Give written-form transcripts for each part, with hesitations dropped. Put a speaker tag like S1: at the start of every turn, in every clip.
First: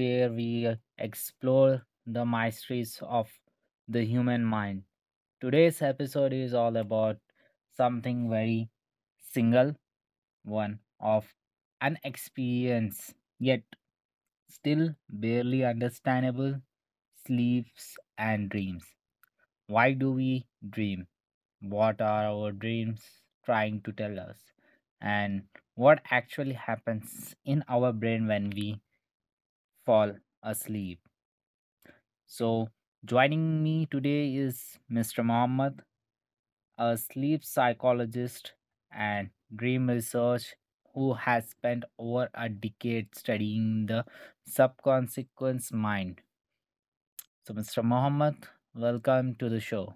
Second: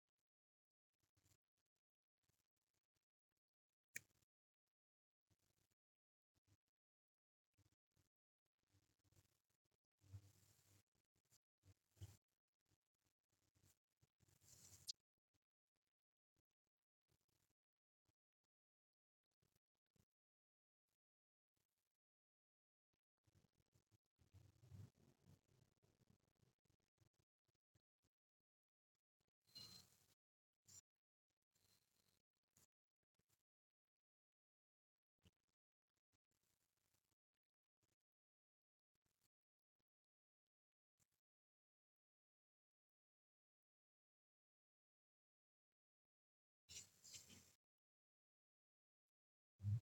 S1: where we explore the mysteries of the human mind. Today's episode is all about something very single one of an experience, yet still barely understandable sleeps and dreams. Why do we dream? What are our dreams trying to tell us? And what actually happens in our brain when we fall asleep? So, joining me today is Mr. Mohammed, a sleep psychologist and dream research who has spent over a decade studying the subconscious mind. So, Mr. Mohammed, welcome to the show.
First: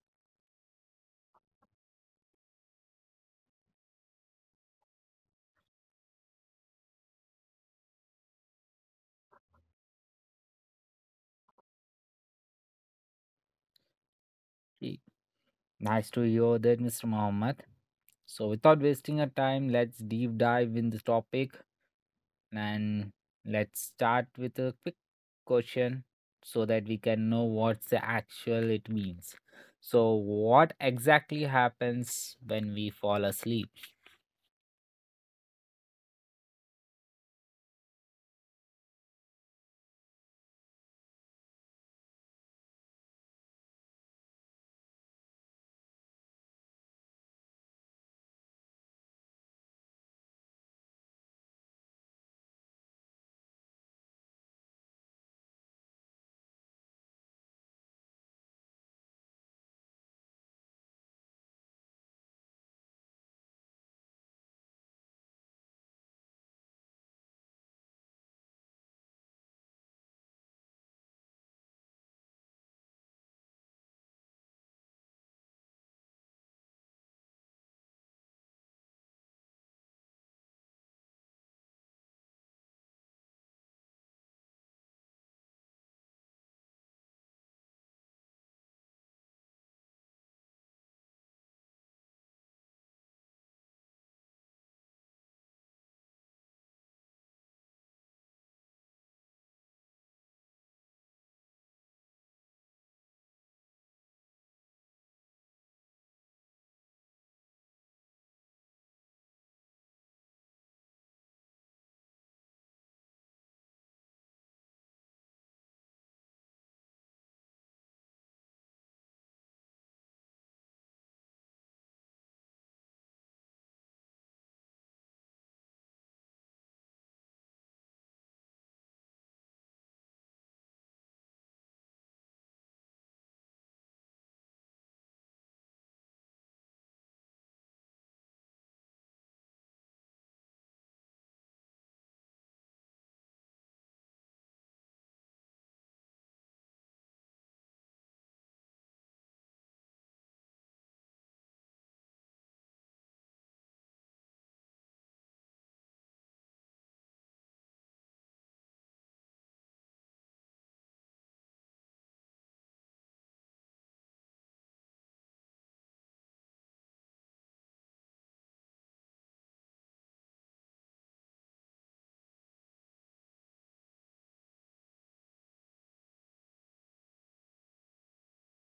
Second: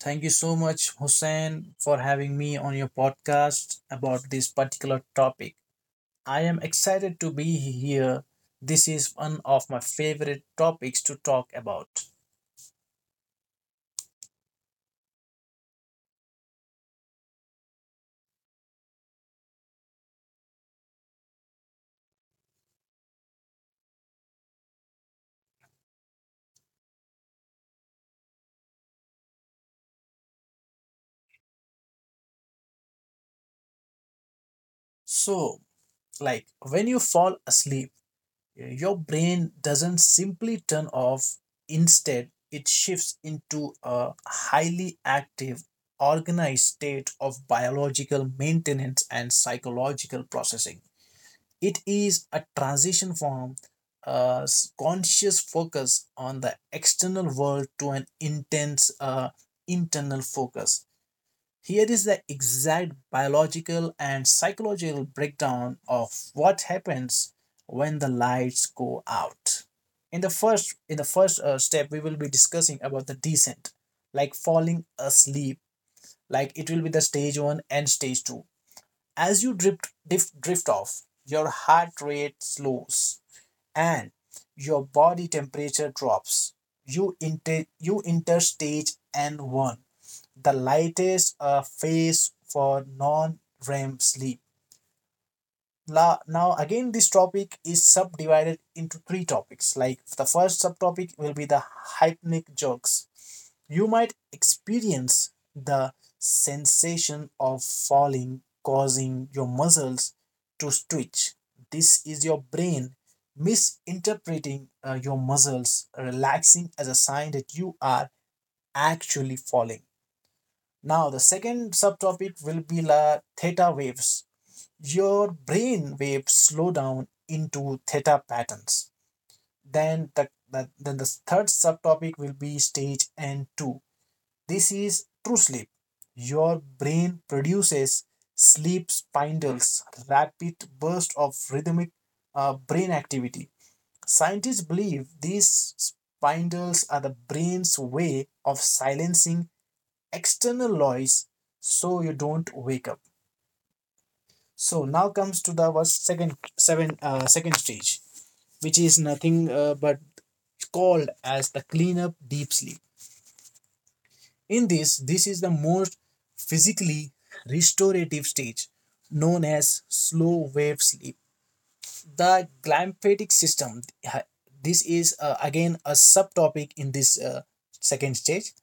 S2: Thank you so much, Hussein, for having me on your podcast about this particular topic. I am excited to be here. This is one of my favorite topics to talk about.
S1: Hey, nice to hear that, Mr. Mohammed. So, without wasting our time, let's deep dive in this topic and let's start with a quick question so that we can know what's the actual it means. So, what exactly happens when we fall asleep?
S2: So, like when you fall asleep, your brain doesn't simply turn off. Instead, it shifts into a highly active, organized state of biological maintenance and psychological processing. It is a transition from a conscious focus on the external world to an intense internal focus. Here is the exact biological and psychological breakdown of what happens when the lights go out. In the first step, we will be discussing about the descent, like falling asleep. Like it will be the stage one and stage two as you drift off, your heart rate slows and your body temperature drops. You enter stage N1, the lightest phase for non REM sleep. Now again, this topic is subdivided into three topics. Like the first subtopic will be the hypnic jerks. You might experience the sensation of falling, causing your muscles to twitch. This is your brain misinterpreting your muscles relaxing as a sign that you are actually falling. Now, the second subtopic will be the theta waves. Your brain waves slow down into theta patterns. Then the third subtopic will be stage N2. This is true sleep. Your brain produces sleep spindles, rapid bursts of rhythmic brain activity. Scientists believe these spindles are the brain's way of silencing external noise so you don't wake up. So now comes to the was second seven second stage, which is nothing but called as the cleanup deep sleep. This is the most physically restorative stage, known as slow wave sleep. The glymphatic system, this is again a subtopic in this second stage.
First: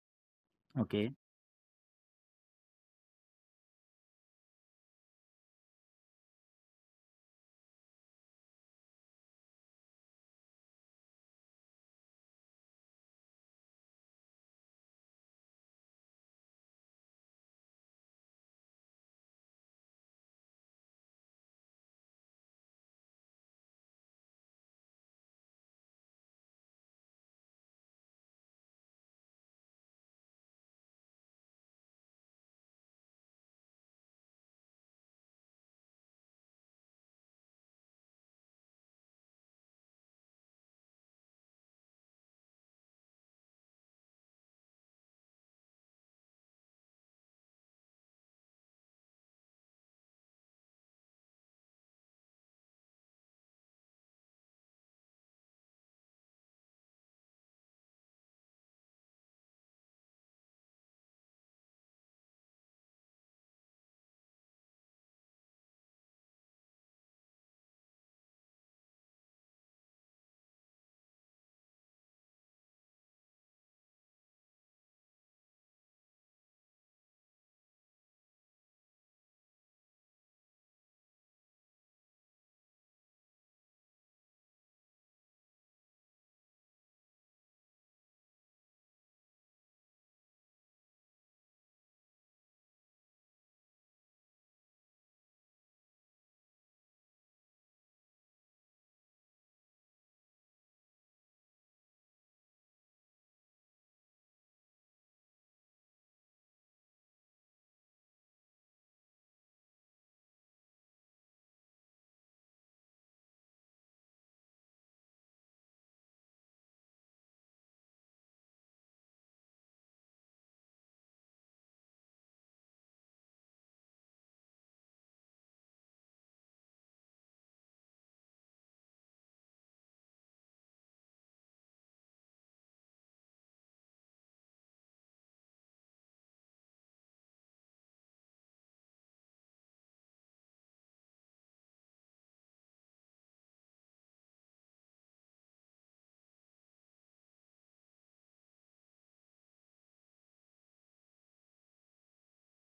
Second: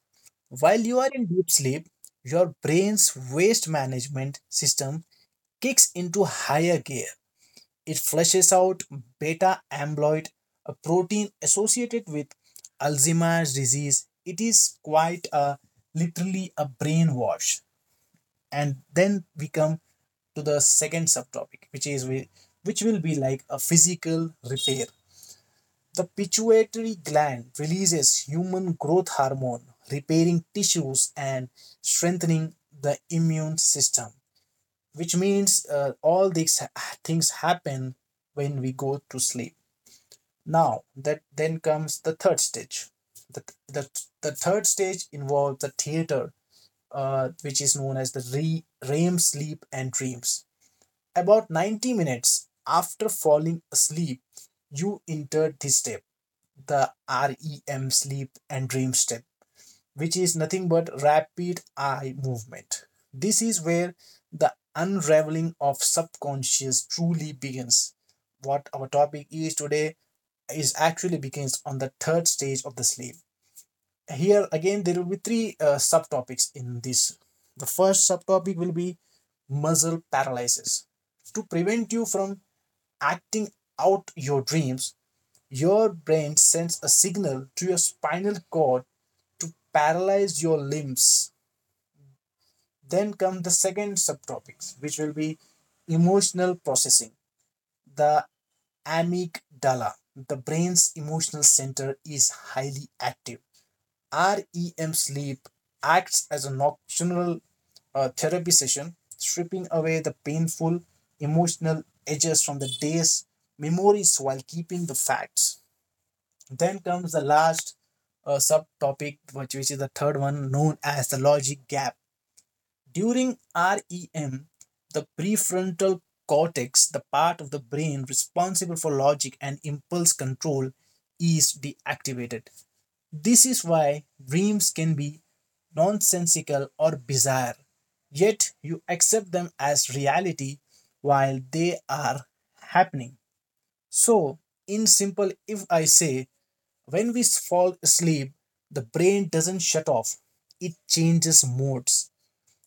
S2: While you are
S1: Okay,
S2: in deep sleep, your brain's waste management system kicks into higher gear. It flushes out beta amyloid, a protein associated with Alzheimer's disease. It is quite a literally a brainwash. And then we come to the second subtopic, which is which will be like a physical repair. The pituitary gland releases human growth hormone, repairing tissues and strengthening the immune system, which means all these things happen when we go to sleep. Now that then comes the third stage. The, the, the third stage involves the theater, which is known as the REM sleep and dreams. About 90 minutes after falling asleep, you entered this step, the REM sleep and dream step, which is nothing but rapid eye movement. This is where the unraveling of subconscious truly begins. What our topic is today is actually begins on the third stage of the sleep. Here again, there will be three subtopics in this. The first subtopic will be muscle paralysis. To prevent you from acting out your dreams, your brain sends a signal to your spinal cord to paralyze your limbs. Then come the second subtopics, which will be emotional processing. The amygdala, the brain's emotional center, is highly active. REM sleep acts as a nocturnal therapy session, stripping away the painful emotional edges from the day's memories while keeping the facts. Then comes the last subtopic, which is the third one, known as the logic gap. During REM, the prefrontal cortex, the part of the brain responsible for logic and impulse control, is deactivated. This is why dreams can be nonsensical or bizarre, yet you accept them as reality while they are happening. So, in simple, if I say when we fall asleep, the brain doesn't shut off, it changes modes.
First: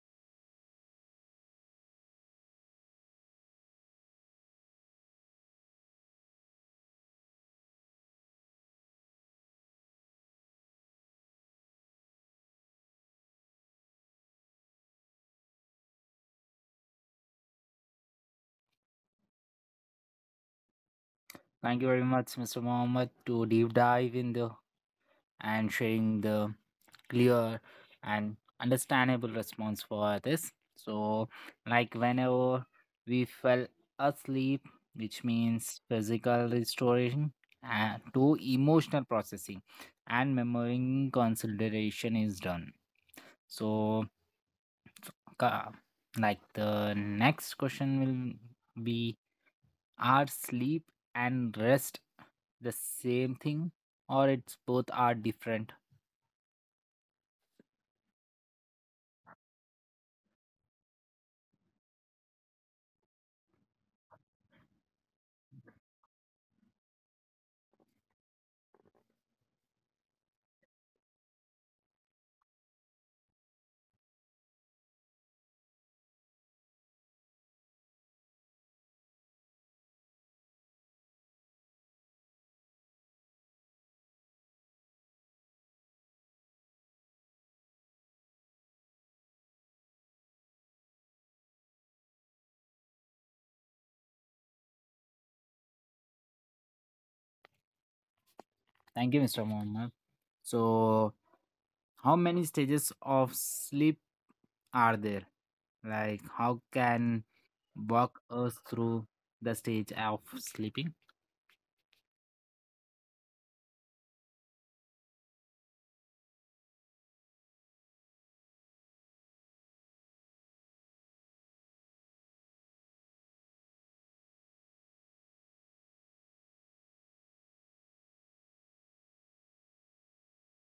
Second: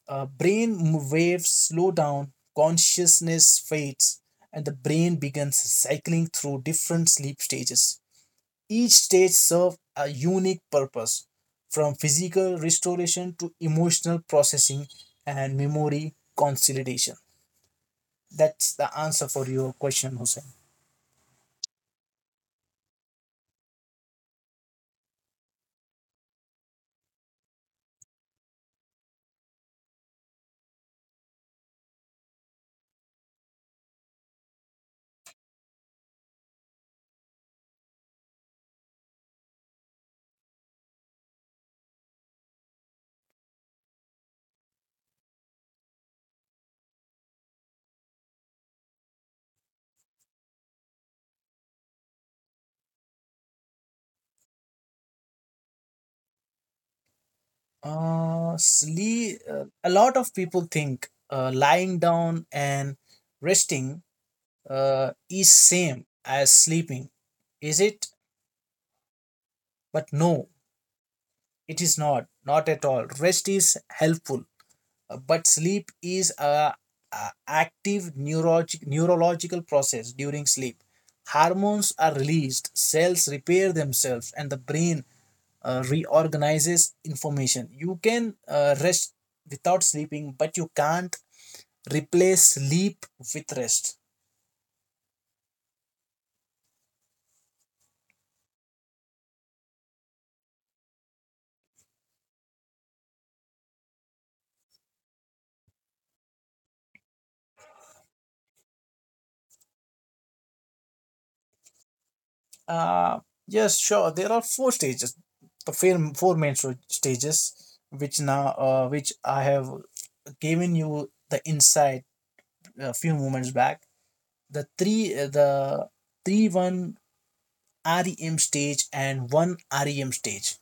S2: Brain waves slow down, consciousness fades, and the brain begins cycling through different sleep stages. Each stage serves a unique purpose, from physical restoration to emotional processing and memory consolidation. That's the answer for your question, Hussein.
S1: thank you very much, Mr. Mohammed, to deep dive in the and sharing the clear and understandable response for others. So, like whenever we fell asleep, which means physical restoration to emotional processing and memory consideration is done. So, ca- like the next question will be, are sleep and rest the same thing, or it's both are different?
S2: Sleep. A lot of people think lying down and resting is same as sleeping. Is it? But no, it is not. Not at all. Rest is helpful. But sleep is a active neurological process. During sleep, hormones are released, cells repair themselves, and the brain reorganizes information. You can rest without sleeping, but you can't replace sleep with rest.
S1: Thank you, Mr. Mohammed. So, how many stages of sleep are there? Like, how can walk us through the stage of sleeping?
S2: uh, yes, sure, there are four stages, the four main stages, which now which I have given you the insight a few moments back, the 3 1 REM stage and one REM stage.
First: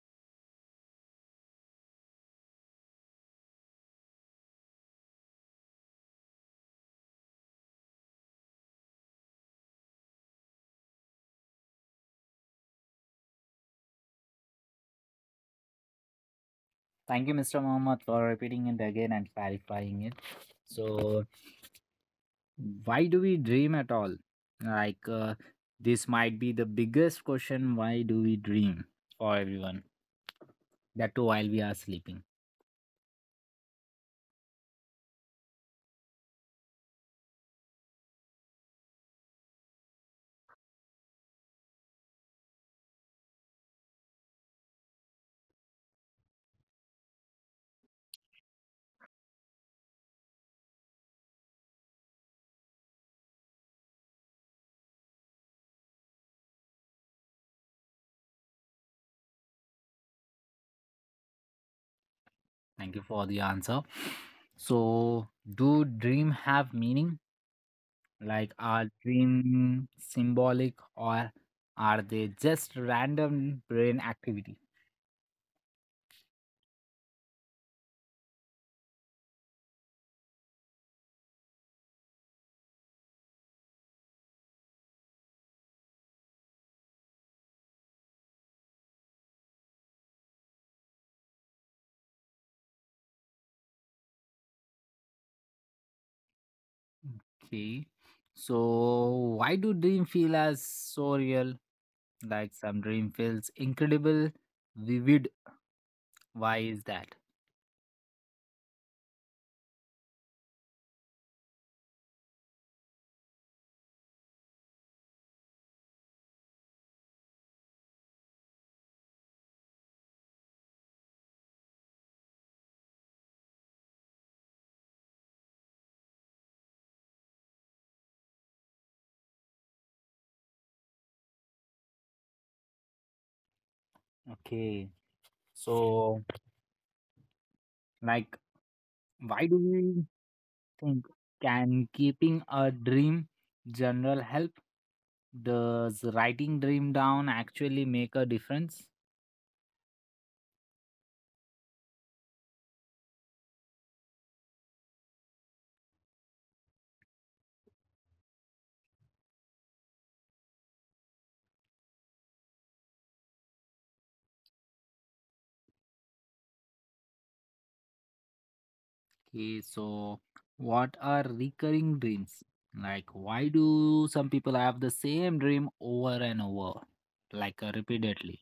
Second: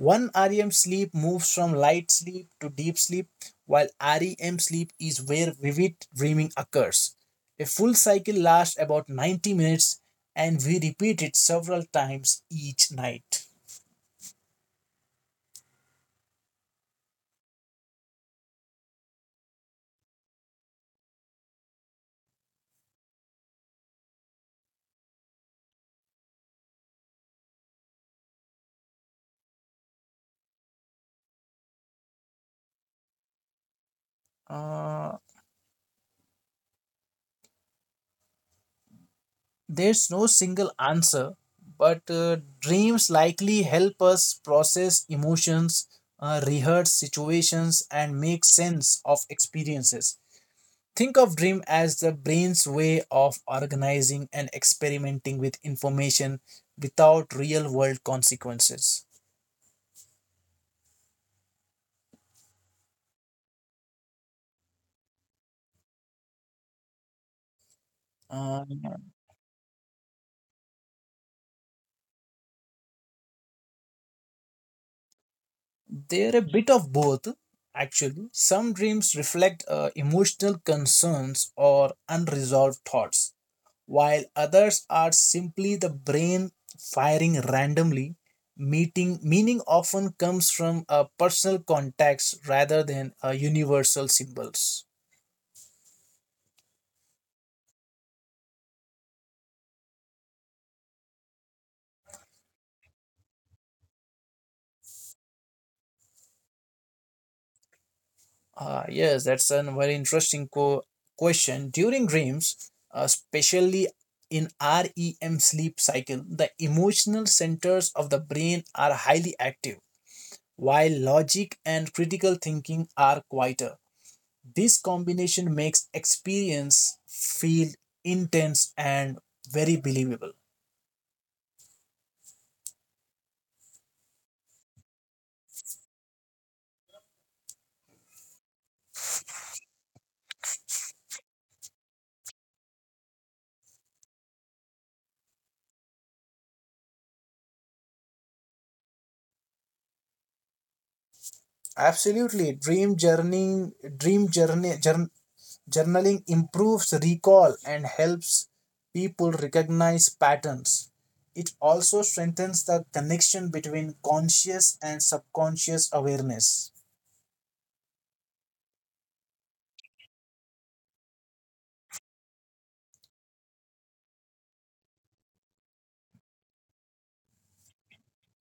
S2: One REM sleep moves from light sleep to deep sleep, while REM sleep is where vivid dreaming occurs. A full cycle lasts about 90 minutes and we repeat it several times each night.
S1: Thank you, Mr. Mohammed, for repeating it again and clarifying it. So, why do we dream at all? Like, this might be the biggest question why do we dream for everyone? That too, while we are sleeping.
S2: Uh, There's no single answer, but dreams likely help us process emotions, rehearse situations, and make sense of experiences. Think of dream as the brain's way of organizing and experimenting with information without real world consequences.
S1: Thank you for the answer. So, do dream have meaning? Like,
S2: Uh,
S1: are dreams symbolic or are they just random brain activity?
S2: they're a bit of both, actually. Some dreams reflect emotional concerns or unresolved thoughts, while others are simply the brain firing randomly. Meeting meaning often comes from a personal context rather than universal symbols.
S1: Okay. So, why do dream feel as so real? Like, some dream feels incredible, vivid. Why is that?
S2: Ah, yes, that's a very interesting question. During dreams, especially in REM sleep cycle, the emotional centers of the brain are highly active, while logic and critical thinking are quieter. This combination makes experience feel intense and very believable.
S1: Okay. So, like, why do we think can keeping a dream general help? Does writing dream down actually make a difference?
S2: Absolutely, dream journeying, dream journey, jour- journaling improves recall and helps people recognize patterns. It also strengthens the connection between conscious and subconscious awareness.
S1: Okay, so what are recurring dreams? Like, why do some people have the same dream over and over, like repeatedly?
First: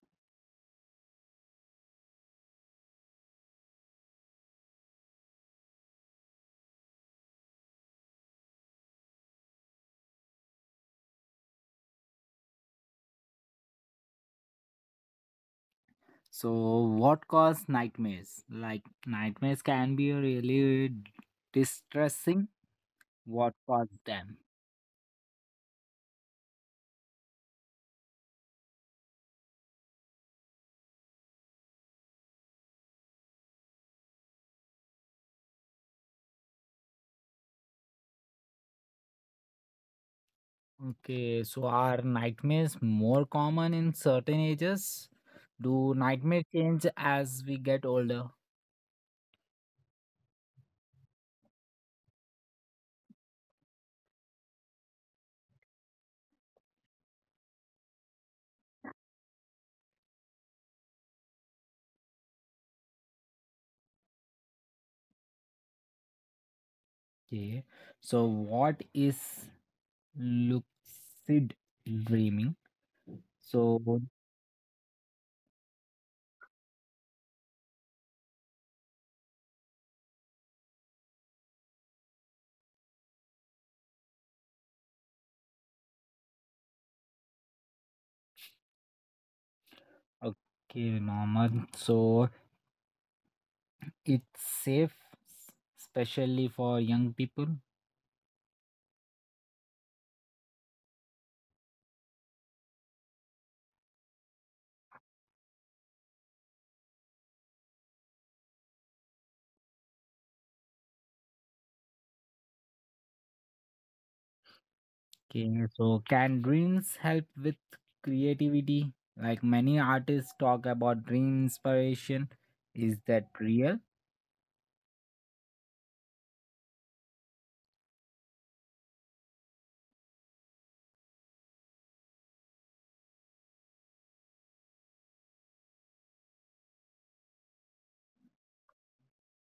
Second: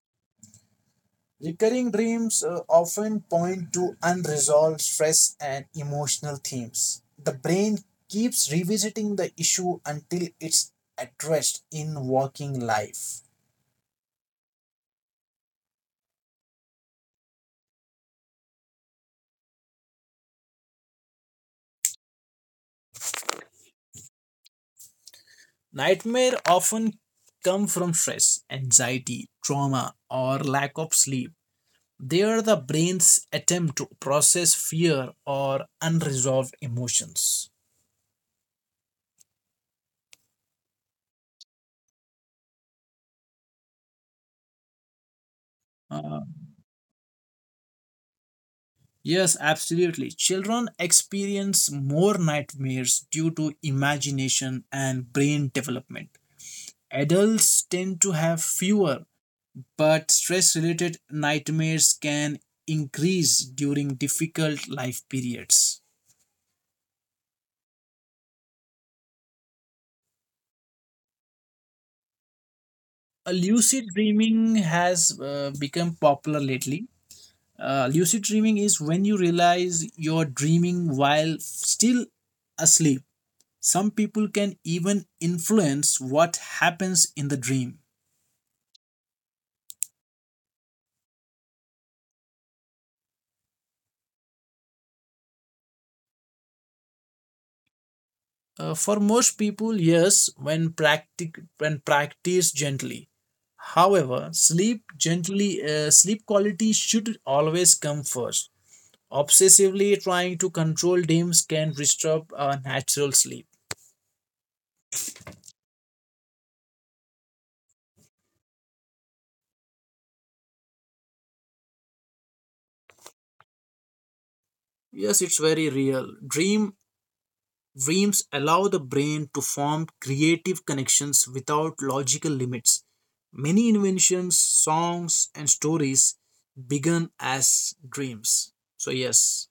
S2: Recurring dreams often point to unresolved stress and emotional themes. The brain keeps revisiting the issue until it's addressed in working life.
S1: So, what cause nightmares? Like, nightmares can be really distressing. What caused them?
S2: Nightmare often come from stress, anxiety, trauma, or lack of sleep. They are the brain's attempt to process fear or unresolved emotions.
S1: Okay, so are nightmares more common in certain ages? Do
S2: Uh,
S1: nightmares change as we get older?
S2: Yes, absolutely. Children experience more nightmares due to imagination and brain development. Adults tend to have fewer, but stress related nightmares can increase during difficult life periods.
S1: Okay, so what is lucid dreaming? So,
S2: Lucid dreaming has become popular lately. Lucid dreaming is when you realize you're dreaming while still asleep. Some people can even influence what happens in the dream.
S1: okay, Norman. So it's safe, s- especially for young people.
S2: For most people, yes, when, when practiced gently. However, sleep quality should always come first. Obsessively trying to control dreams can disturb our natural sleep.
S1: Okay, so can dreams help with creativity? Like many artists talk about dream inspiration. Is that real?
S2: Yes, it's very real. Dreams allow the brain to form creative connections without logical limits. Many inventions, songs, and stories began as dreams. So, yes.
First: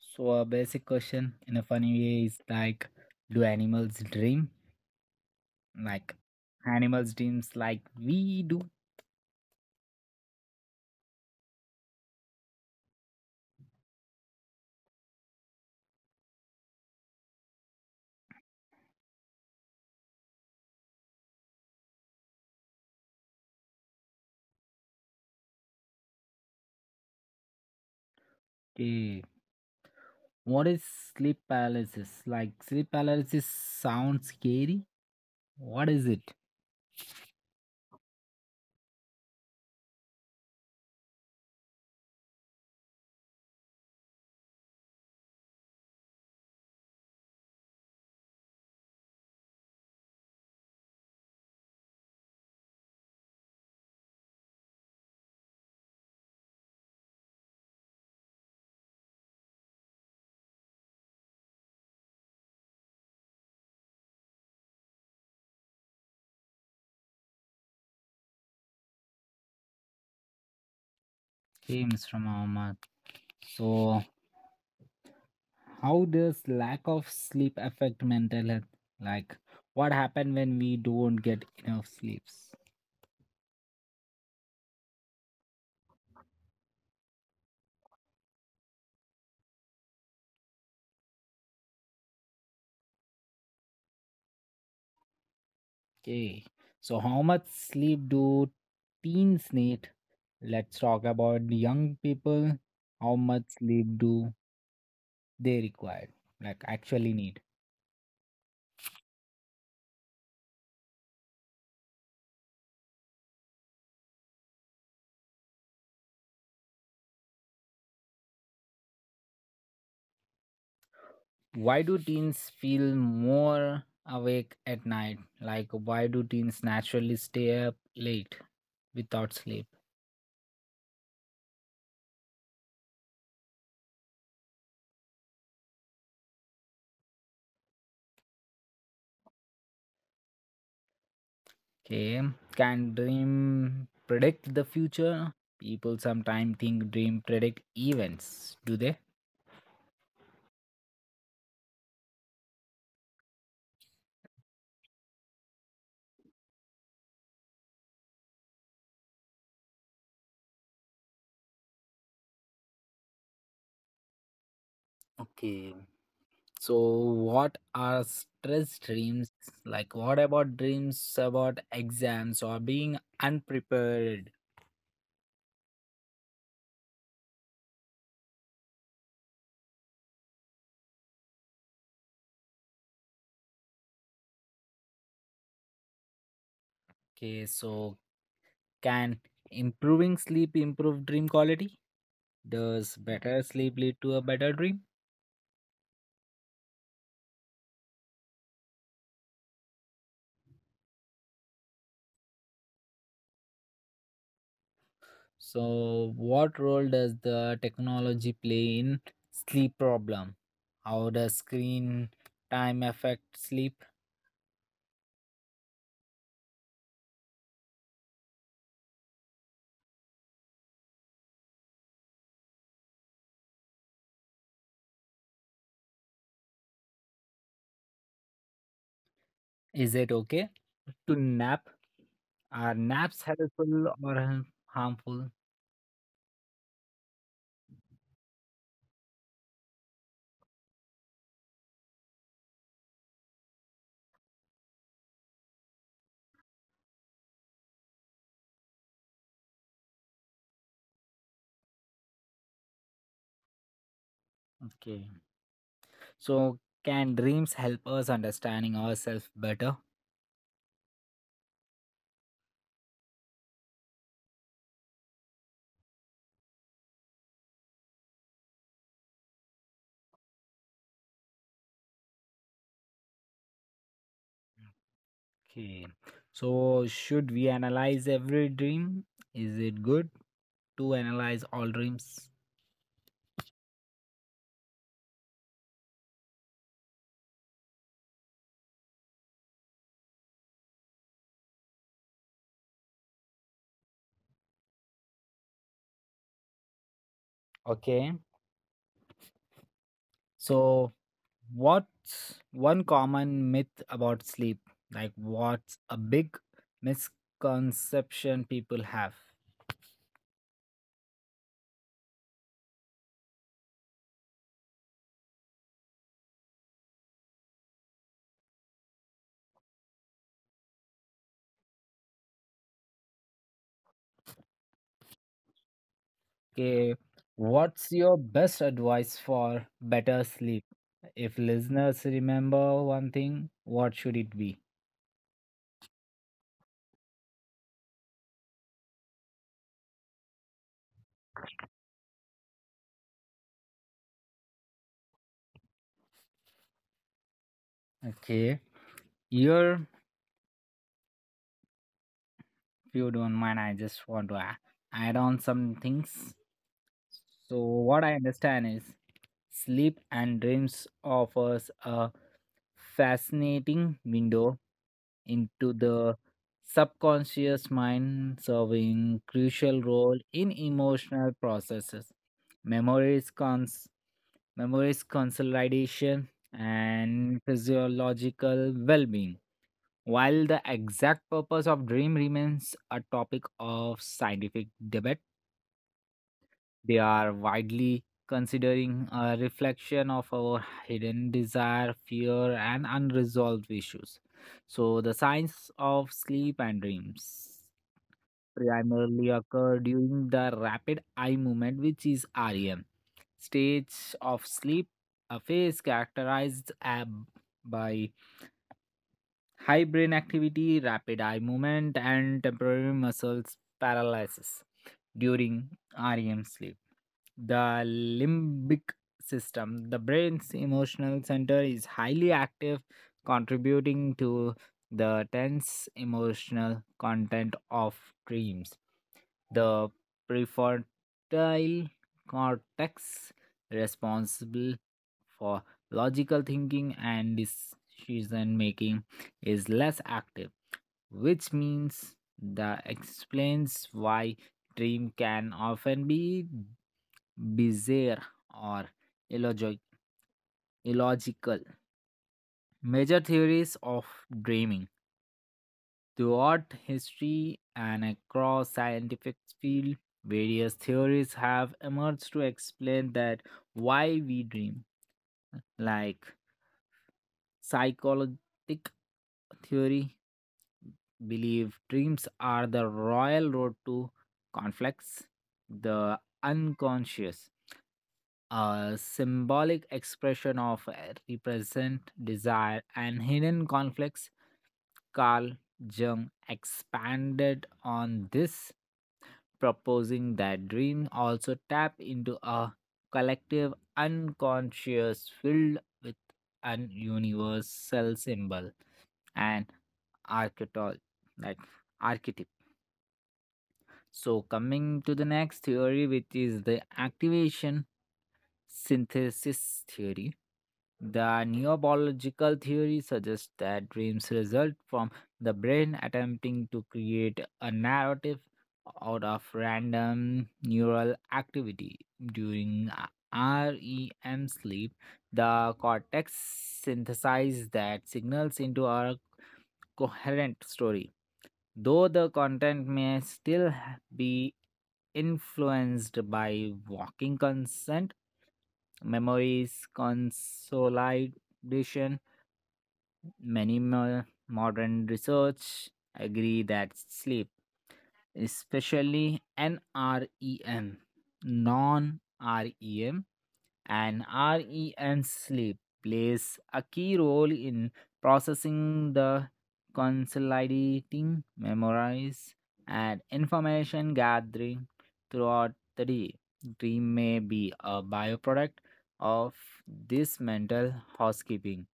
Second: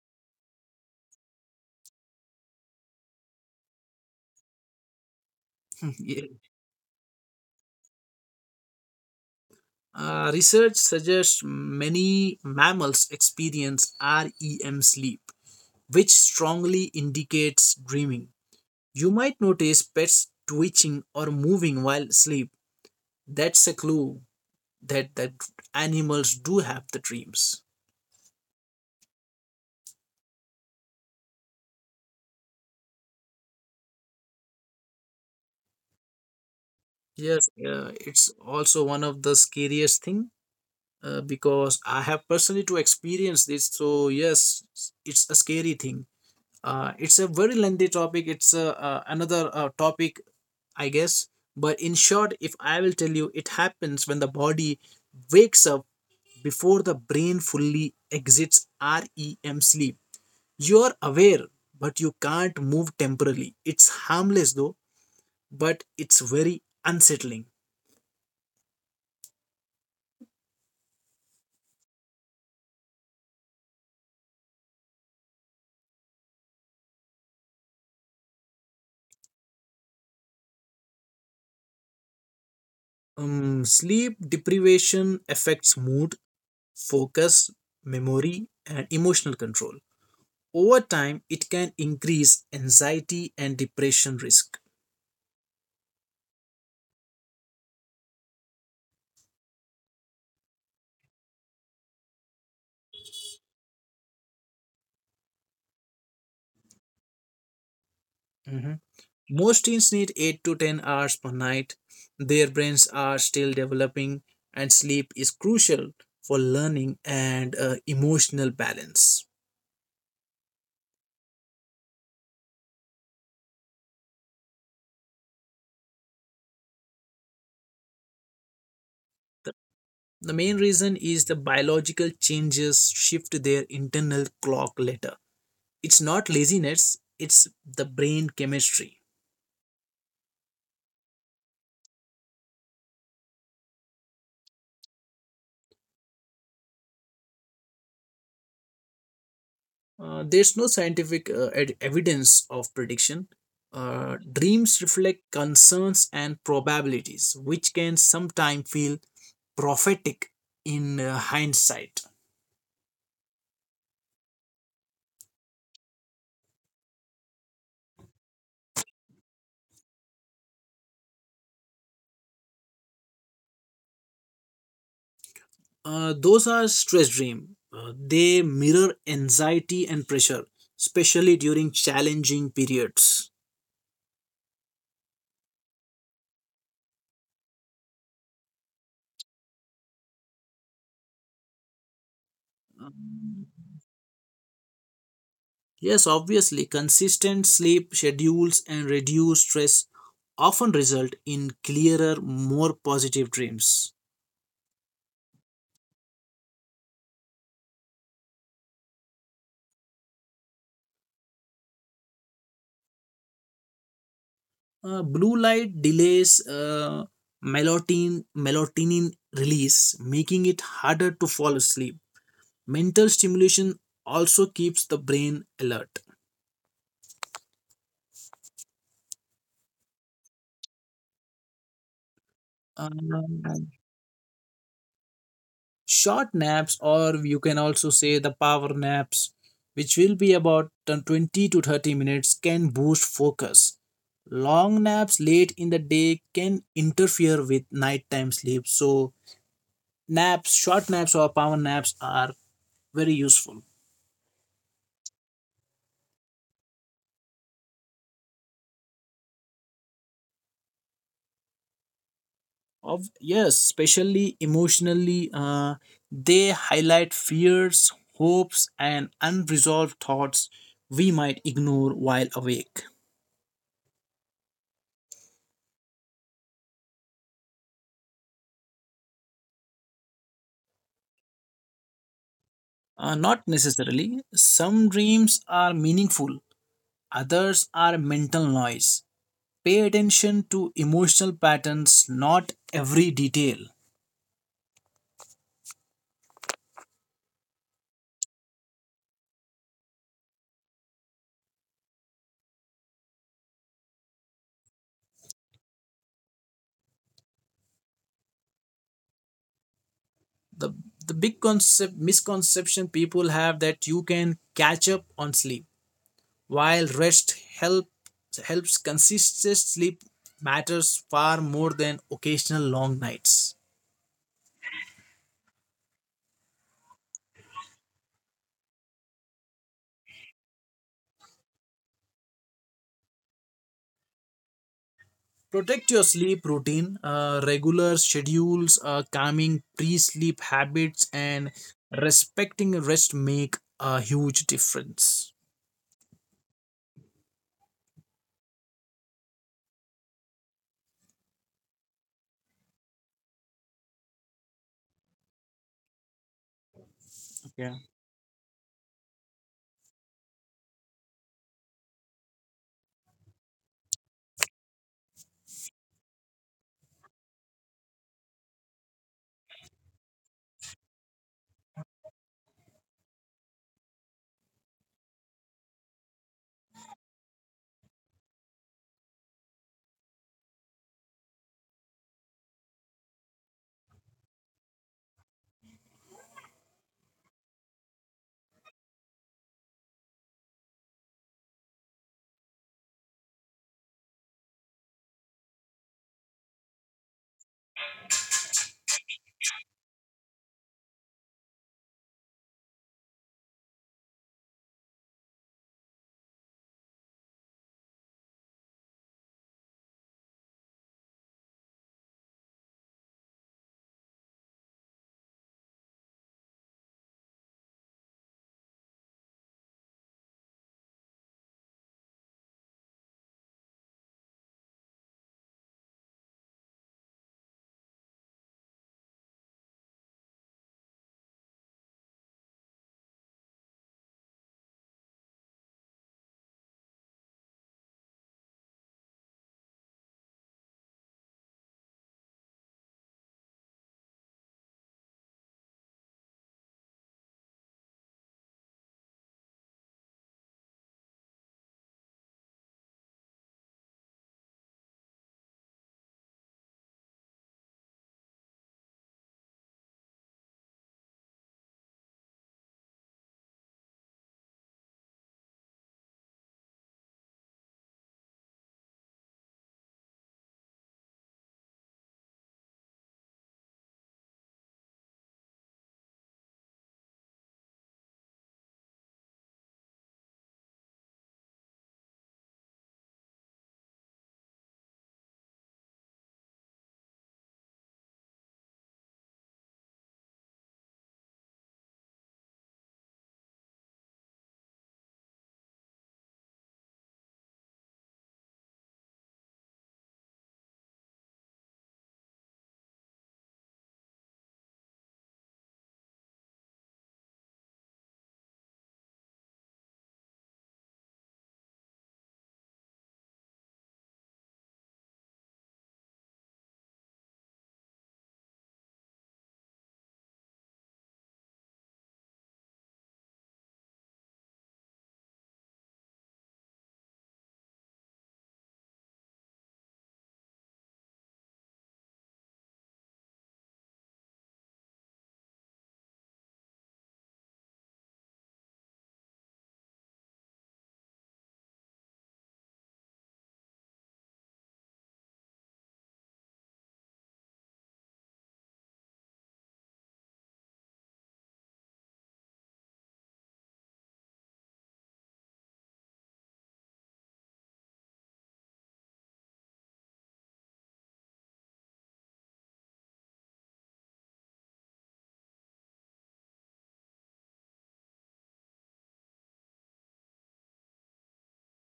S1: So a basic question in a funny way is like, do animals dream? Like
S2: Yeah.
S1: animals dreams like we do.
S2: Research suggests many mammals experience REM sleep, which strongly indicates dreaming. You might notice pets twitching or moving while asleep. That's a clue that animals do have the dreams.
S1: Okay. What is sleep paralysis? Like sleep paralysis sounds scary. What is it?
S2: Yes, it's also one of the scariest thing because I have personally to experience this. So yes, it's a scary thing. It's a very lengthy topic. It's another topic, I guess. But in short, if I will tell you, it happens when the body wakes up before the brain fully exits REM sleep. You are aware, but you can't move temporarily. It's harmless though, but it's very unsettling.
S1: Came from our mouth. So, how does lack of sleep affect mental health? Like, what happen when we don't get enough sleeps?
S2: Sleep deprivation affects mood, focus, memory, and emotional control. Over time, it can increase anxiety and depression risk.
S1: Okay. So, how much sleep do teens need? Let's talk about the young people. How much sleep do they require? Like, actually need.
S2: Mhm. Most teens need 8 to 10 hours per night. Their brains are still developing, and sleep is crucial for learning and emotional balance.
S1: Why do teens feel more awake at night? Like, why do teens naturally stay up late without
S2: The
S1: sleep?
S2: the main reason is the biological changes shift their internal clock later. It's not laziness, it's the brain chemistry.
S1: Okay. Can dream predict the future? People sometimes think dream predict events, do they?
S2: There's no scientific evidence of prediction. Dreams reflect concerns and probabilities which can sometimes feel prophetic in hindsight.
S1: Okay. So what are stress dreams? Like what about dreams about exams or being unprepared?
S2: Those are stress dreams; they mirror anxiety and pressure, especially during challenging periods.
S1: Okay, so can improving sleep improve dream quality? Does better
S2: Um,
S1: sleep lead to a better dream?
S2: Yes, obviously, consistent sleep schedules and reduced stress often result in clearer, more positive dreams.
S1: So, what role does the technology play in sleep problem? How does screen time affect sleep?
S2: Blue light delays melatonin release, making it harder to fall asleep. Mental stimulation also keeps the brain alert.
S1: Is it okay to nap? Are
S2: Um,
S1: naps helpful or harmful?
S2: Short naps, or you can also say the power naps, which will be about the 20 to 30 minutes, can boost focus. Long naps late in the day can interfere with nighttime sleep, so naps, short naps, or power naps are very useful.
S1: Okay. So, can dreams help us understanding ourselves better?
S2: Of yes, especially emotionally, they highlight fears, hopes, and unresolved thoughts we might ignore while awake.
S1: Okay. So, should we analyze every dream? Is it good to analyze all dreams?
S2: Not necessarily. Some dreams are meaningful, others are mental noise. Pay attention to emotional patterns, not every detail.
S1: Okay. So, what's one common myth about sleep? Like, what's a big misconception people have?
S2: The, the misconception people have that you can catch up on sleep, while helps, consistent sleep matters far more than occasional long nights.
S1: Okay, what's your best advice for better sleep? If listeners remember one thing, what should it be?
S2: Protect your sleep routine. Regular schedules, calming pre-sleep habits, and respecting rest make a huge difference.
S1: Okay, here, if you don't mind, I just want to add on some things. So,
S2: Yeah,
S1: what I understand is sleep and dreams offers a fascinating window into the subconscious mind, serving crucial role in emotional processes, memories, memories consolidation, and physiological well-being. While the exact purpose of dream remains a topic of scientific debate, they are widely considering a reflection of our hidden desire, fear, and unresolved issues. So, the signs of sleep and dreams primarily occur during the rapid eye movement, which is REM stage of sleep, a phase characterized by high brain activity, rapid eye movement, and temporary muscles paralysis during REM sleep. The limbic system, the brain's emotional center, is highly active, contributing to the tense emotional content of dreams. The prefrontal cortex, responsible for logical thinking and decision making is less active, which means that explains why dream can often be bizarre or illogic- illogical. Major theories of dreaming throughout history and across scientific field, various theories have emerged to explain that why we dream, like psychologic theory believe dreams are the royal road to conflicts, the unconscious, a symbolic expression of represent desire and hidden conflicts. Carl Jung expanded on this, proposing that dreams also tap into a collective unconscious filled with an universal symbol and archetype like archetype. So coming to the next theory which is the activation synthesis theory. The neurobiological theory suggests that dreams result from the brain attempting to create a narrative out of random neural activity. During REM sleep, the cortex synthesizes that signals into a coherent story, though the content may still be influenced by walking consent, memories, consolidation. Many modern research agree that sleep, especially NREM, non REM, an REM sleep plays a key role in processing the consolidating memories and information gathering throughout the day. Dream may be a byproduct of this mental housekeeping.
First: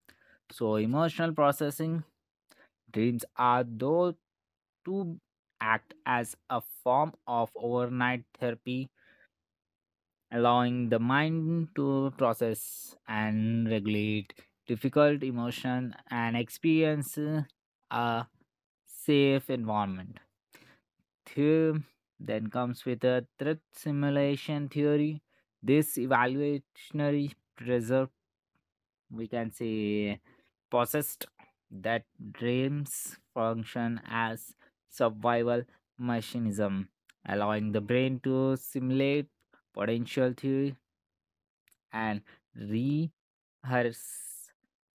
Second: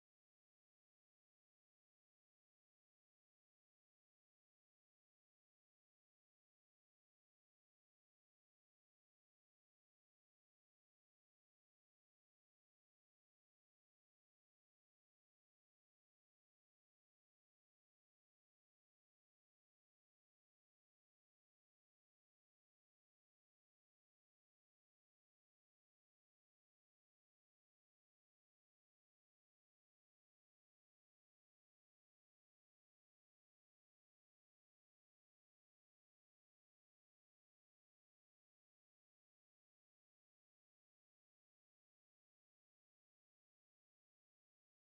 S1: So, emotional processing dreams are though to act as a form of overnight therapy, allowing the mind to process and regulate difficult emotion and experience a safe environment. Theorem then comes with a threat simulation theory. This evaluationary preserve, we can say, possessed that dreams function as survival mechanism, allowing the brain to simulate potential and rehearse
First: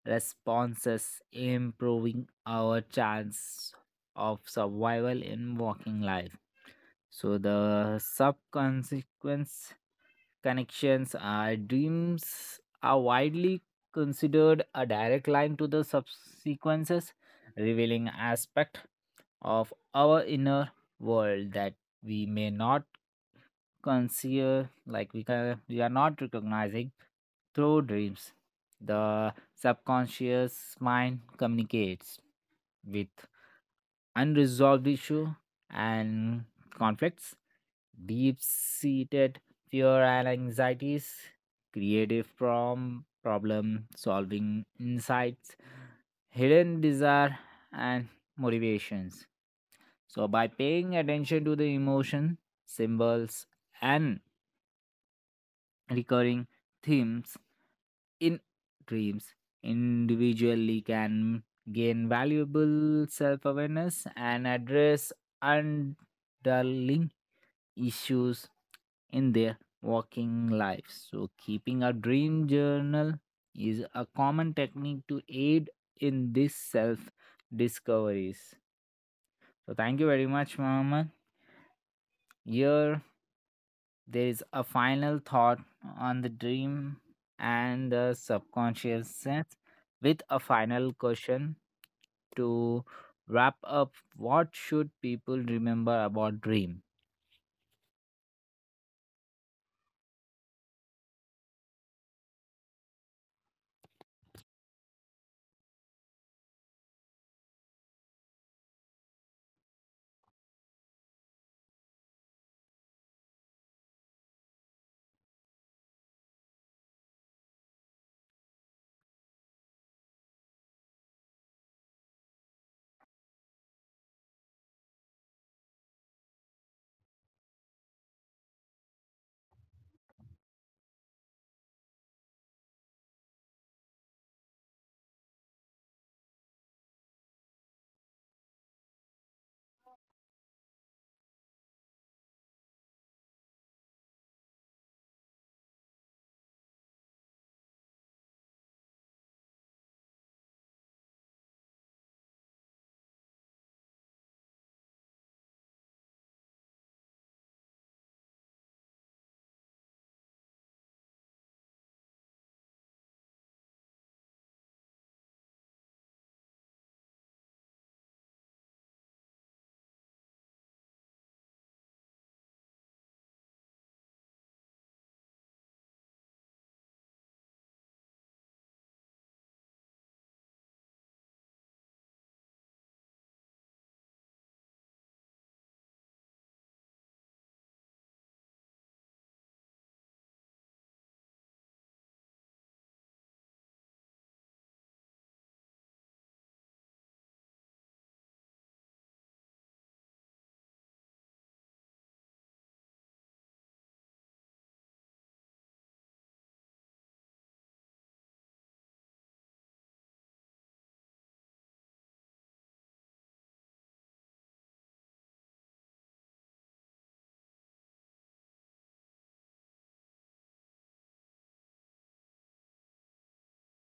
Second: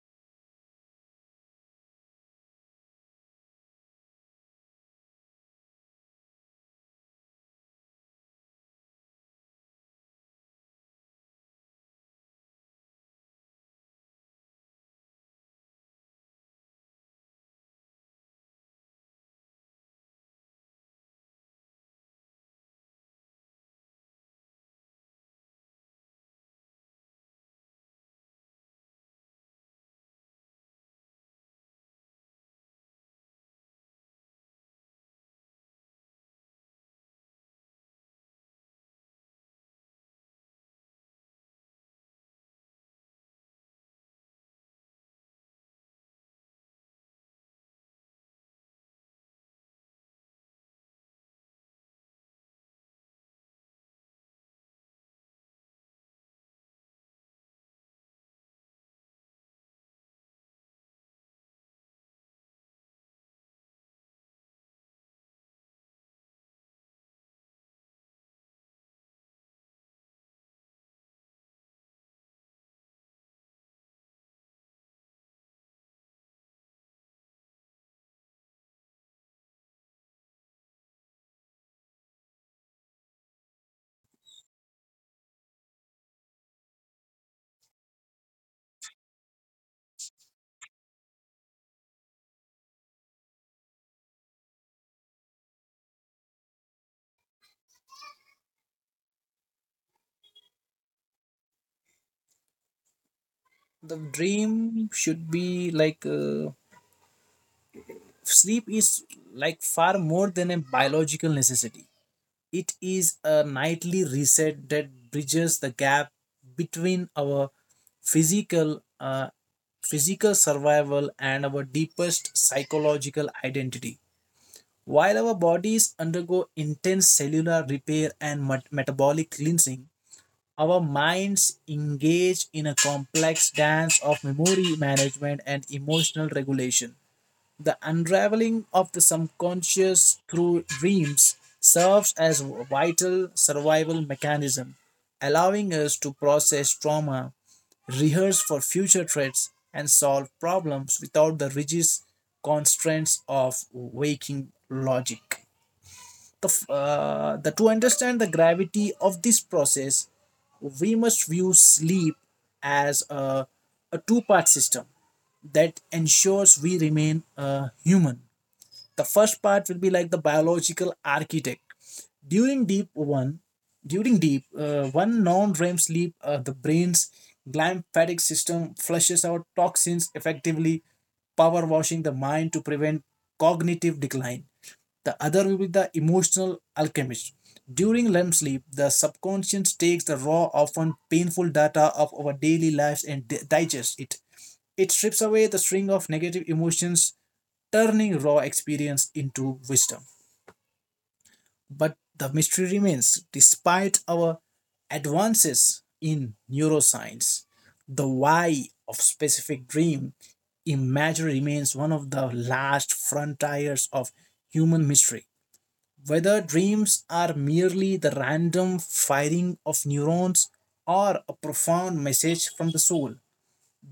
S1: responses, improving our chance of survival in working life. So the subconsequence connections are dreams are widely considered a direct line to the subsequences, revealing aspect of our inner world that we may not consider, like we can we are not recognizing through dreams the subconscious mind communicates with unresolved issue and conflicts, deep-seated fear and anxieties, creative from problem solving insights, hidden desire and motivations. So by paying attention to the emotion symbols and recurring themes in dreams, individually can gain valuable self awareness and address underlying issues in their working lives. So, keeping a dream journal is a common technique to aid in this self discoveries. So, thank you very much, Mohammed. Here there is a final thought on the dream and the subconscious sense with a final question to wrap up. What should people remember about dream?
S2: the dream should be like, sleep is like far more than a biological necessity. It is a nightly reset that bridges the gap between our physical uh, physical survival and our deepest psychological identity. While our bodies undergo intense cellular repair and metabolic cleansing, our minds engage in a complex dance of memory management and emotional regulation. The unraveling of the subconscious through dreams serves as a vital survival mechanism, allowing us to process trauma, rehearse for future threats, and solve problems without the rigid constraints of waking logic. The, f- the To understand the gravity of this process, we must view sleep as a two-part system that ensures we remain human. The first part will be like the biological architect. During deep one, During deep one non-REM sleep, the brain's glymphatic system flushes out toxins, effectively power washing the mind to prevent cognitive decline. The other will be the emotional alchemist. During REM sleep, the subconscious takes the raw, often painful data of our daily lives and digests it. It strips away the string of negative emotions, turning raw experience into wisdom. But the mystery remains. Despite our advances in neuroscience, the why of specific dream imagery remains one of the last frontiers of human mystery. Whether dreams are merely the random firing of neurons or a profound message from the soul,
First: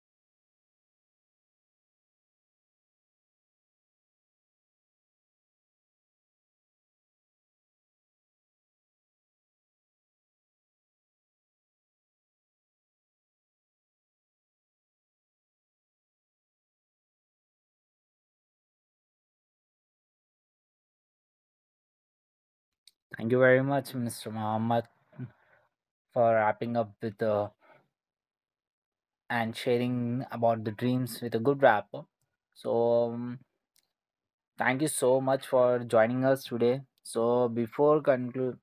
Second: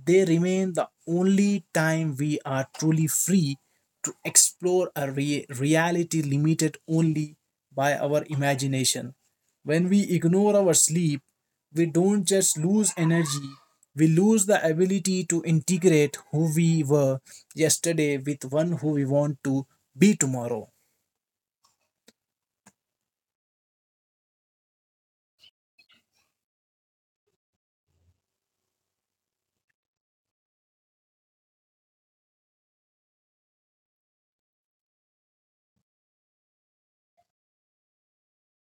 S2: they remain the only time we are truly free to explore a reality limited only by our imagination. When we ignore our sleep, we don't just lose energy, we lose the ability to integrate who we were yesterday with one who we want to be tomorrow.
S1: Thank you very much, Mr. Muhammad, for wrapping up with the and sharing about the dreams with a good wrap up. So thank you so much for joining us today. So before conclude,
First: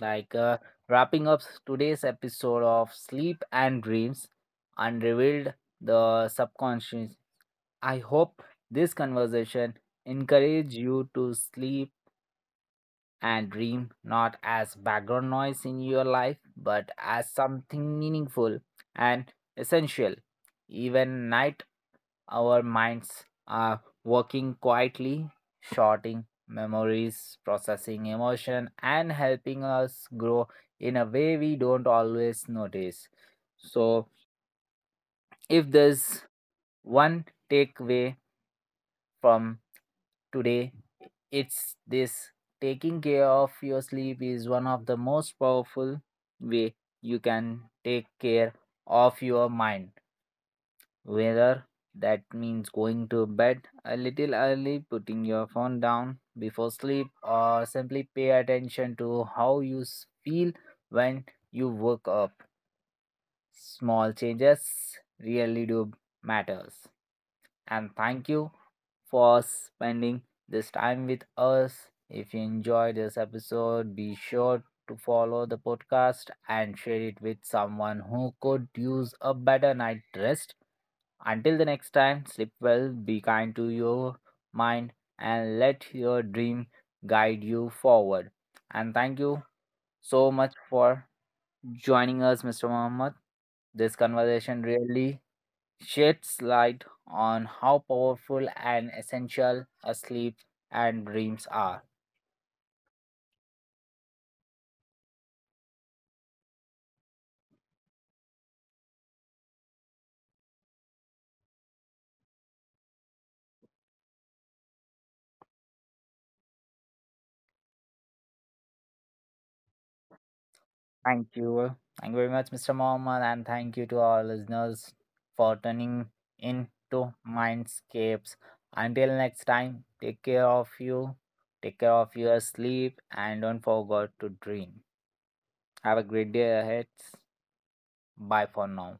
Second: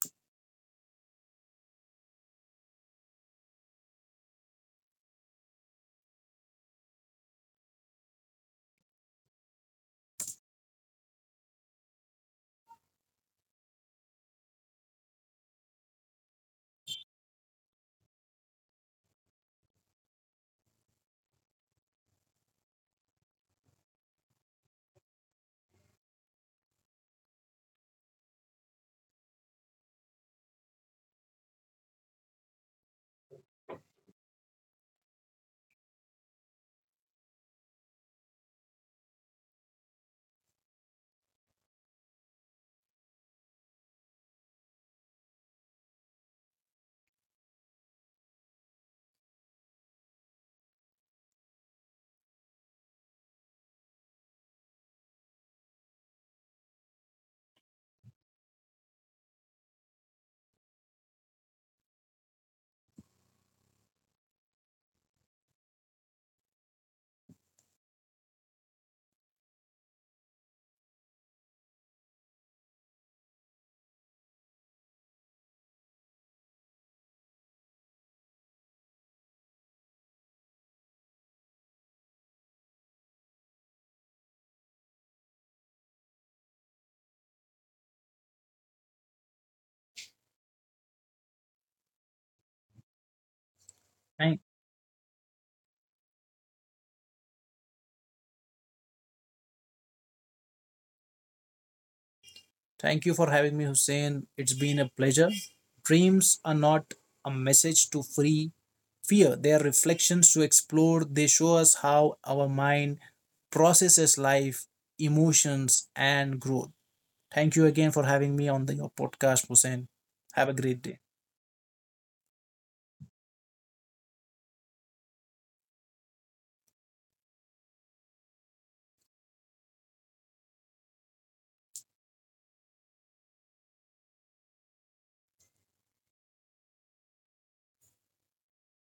S1: like uh, wrapping up today's episode of sleep and dreams unrevealed the subconscious, I hope this conversation encourage you to sleep and dream not as background noise in your life but as something meaningful and essential. Even night our minds are working quietly, sorting memories, processing emotion, and helping us grow in a way we don't always notice. So, if there's one takeaway from today, it's this: taking care of your sleep is one of the most powerful way you can take care of your mind. Whether that means going to bed a little early, putting your phone down before sleep, or simply pay attention to how you feel when you wake up. Small changes really do matters. And thank you for spending this time with us. If you enjoyed this episode, be sure to follow the podcast and share it with someone who could use a better night rest. Until the next time, sleep well, be kind to your mind, and let your dream guide you forward. And thank you so much for joining us, Mr. Muhammad. This
S2: Thank,
S1: conversation really sheds light on how powerful and essential a sleep and dreams are.
S2: Thank you for having me, Hussein. It's been a pleasure. Dreams are not a message to free fear, their reflections to explore. They show us how our mind processes life, emotions, and growth. Thank you again for having me on your podcast, Hussein. Have a great day.
S1: Thank you. Thank you very much, Mr. Mohammed, and thank you to our listeners for tuning in to Mindscapes. Until next time, take care of you, take care of your sleep, and don't forget to dream. Have a great day ahead. Bye for now.